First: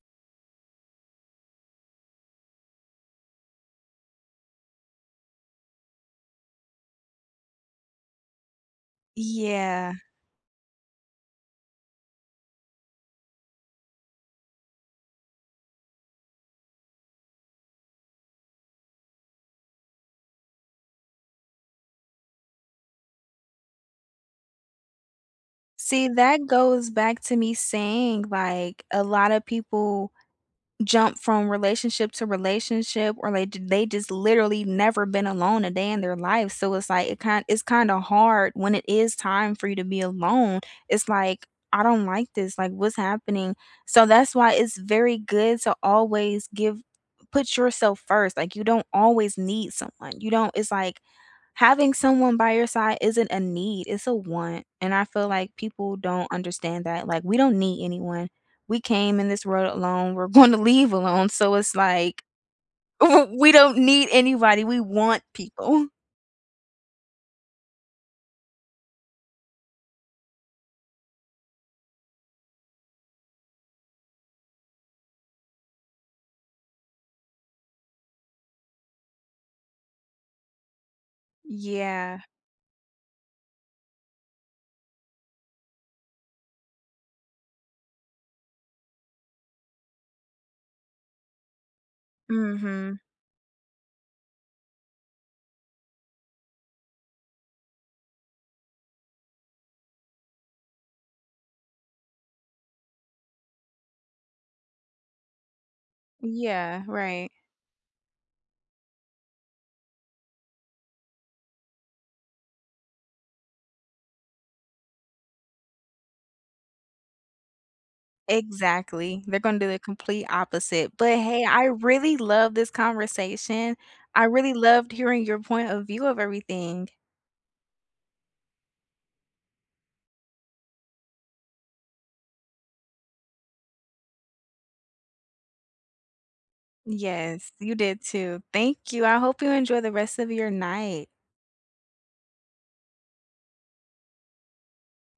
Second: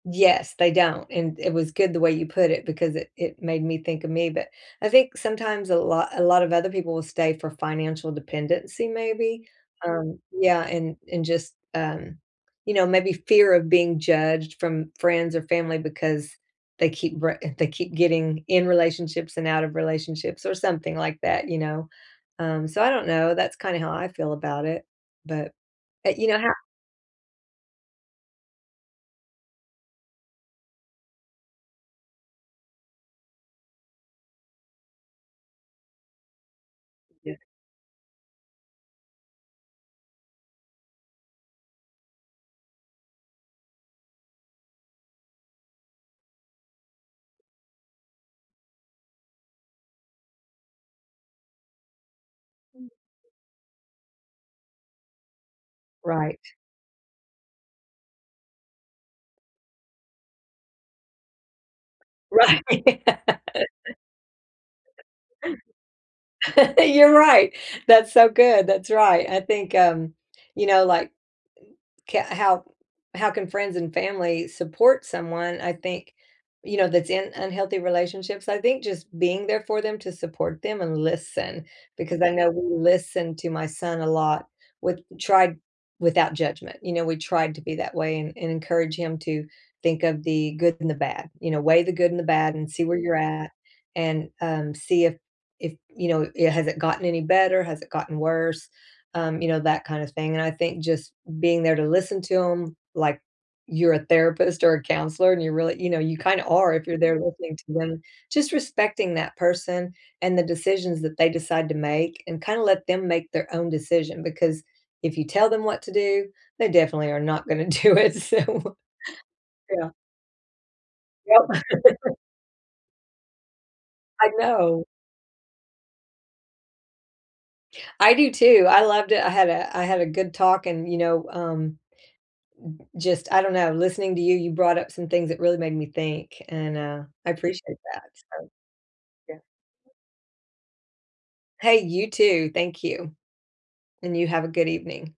Yes, they don't, and it was good the way you put it because it it made me think of me, but, I think sometimes a lot a lot of other people will stay for financial dependency maybe, Yeah. um yeah, and and just, um, you know, maybe fear of being judged from friends or family because they keep re they keep getting in relationships and out of relationships, or something like that, you know? Um, so, I don't know, that's kind of how I feel about it, but, See, uh, you know that how goes back to me saying, like, a lotta people jump from relationship to relationship or they j they just literally never been alone a day in their life, so, it's, like, it Yeah. kin it's kinda hard when it is time for you to be alone. It's, like, "I don't like this, like, what's happening?" So, that's why it's very good to always give put yourself 1st. Like, you don't always need someone, you don't it's like having someone by your side isn't a need, it's a want and I feel like, people don't Right. understand that, like, we don't need anyone, we came in this world alone, we're gonna leave alone, so, it's like, Right. we don't need anybody, we want people. You're right, that's so good, that's right, I think, um, you know, like k how how can friends and family support someone, I think, you know, that's in unhealthy relationships? I think just being there for them to support them and listen because Yeah. I know we listen to my son a lot, with tried without judgment, you know, we try to be that way and and encourage him to think of the good and the bad, you know, "weigh the good and the bad and see where Mhm. you're at and, um, see if if, you know, it has it gotten any better? Has it gotten worse?" Um, you know, that kind of thing and I think just being there to listen to him like you're a therapist or a counselor and you really you know, you kind of are Yeah. if you're there Right. listening to them. Just respecting that person and the decisions that they decide to make and kinda let them make their own decision because if you tell them what to do, they definitely are not going to do it, so Exactly. They're gonna do the Yeah. complete opposite, but, hey, Yep. I really loved this conversation. I I really know. loved hearing your point of view of everything. I do too. I loved it. I had a I had a good talk and, you know, um, u just, I don't know, listening to you, you brought up some things that really made me think, and, uh, I Yes, you appreciate did that, too. so, Thank you, I yeah. hope you enjoy the rest of your night. Hey, you too, thank you. And you have a good evening.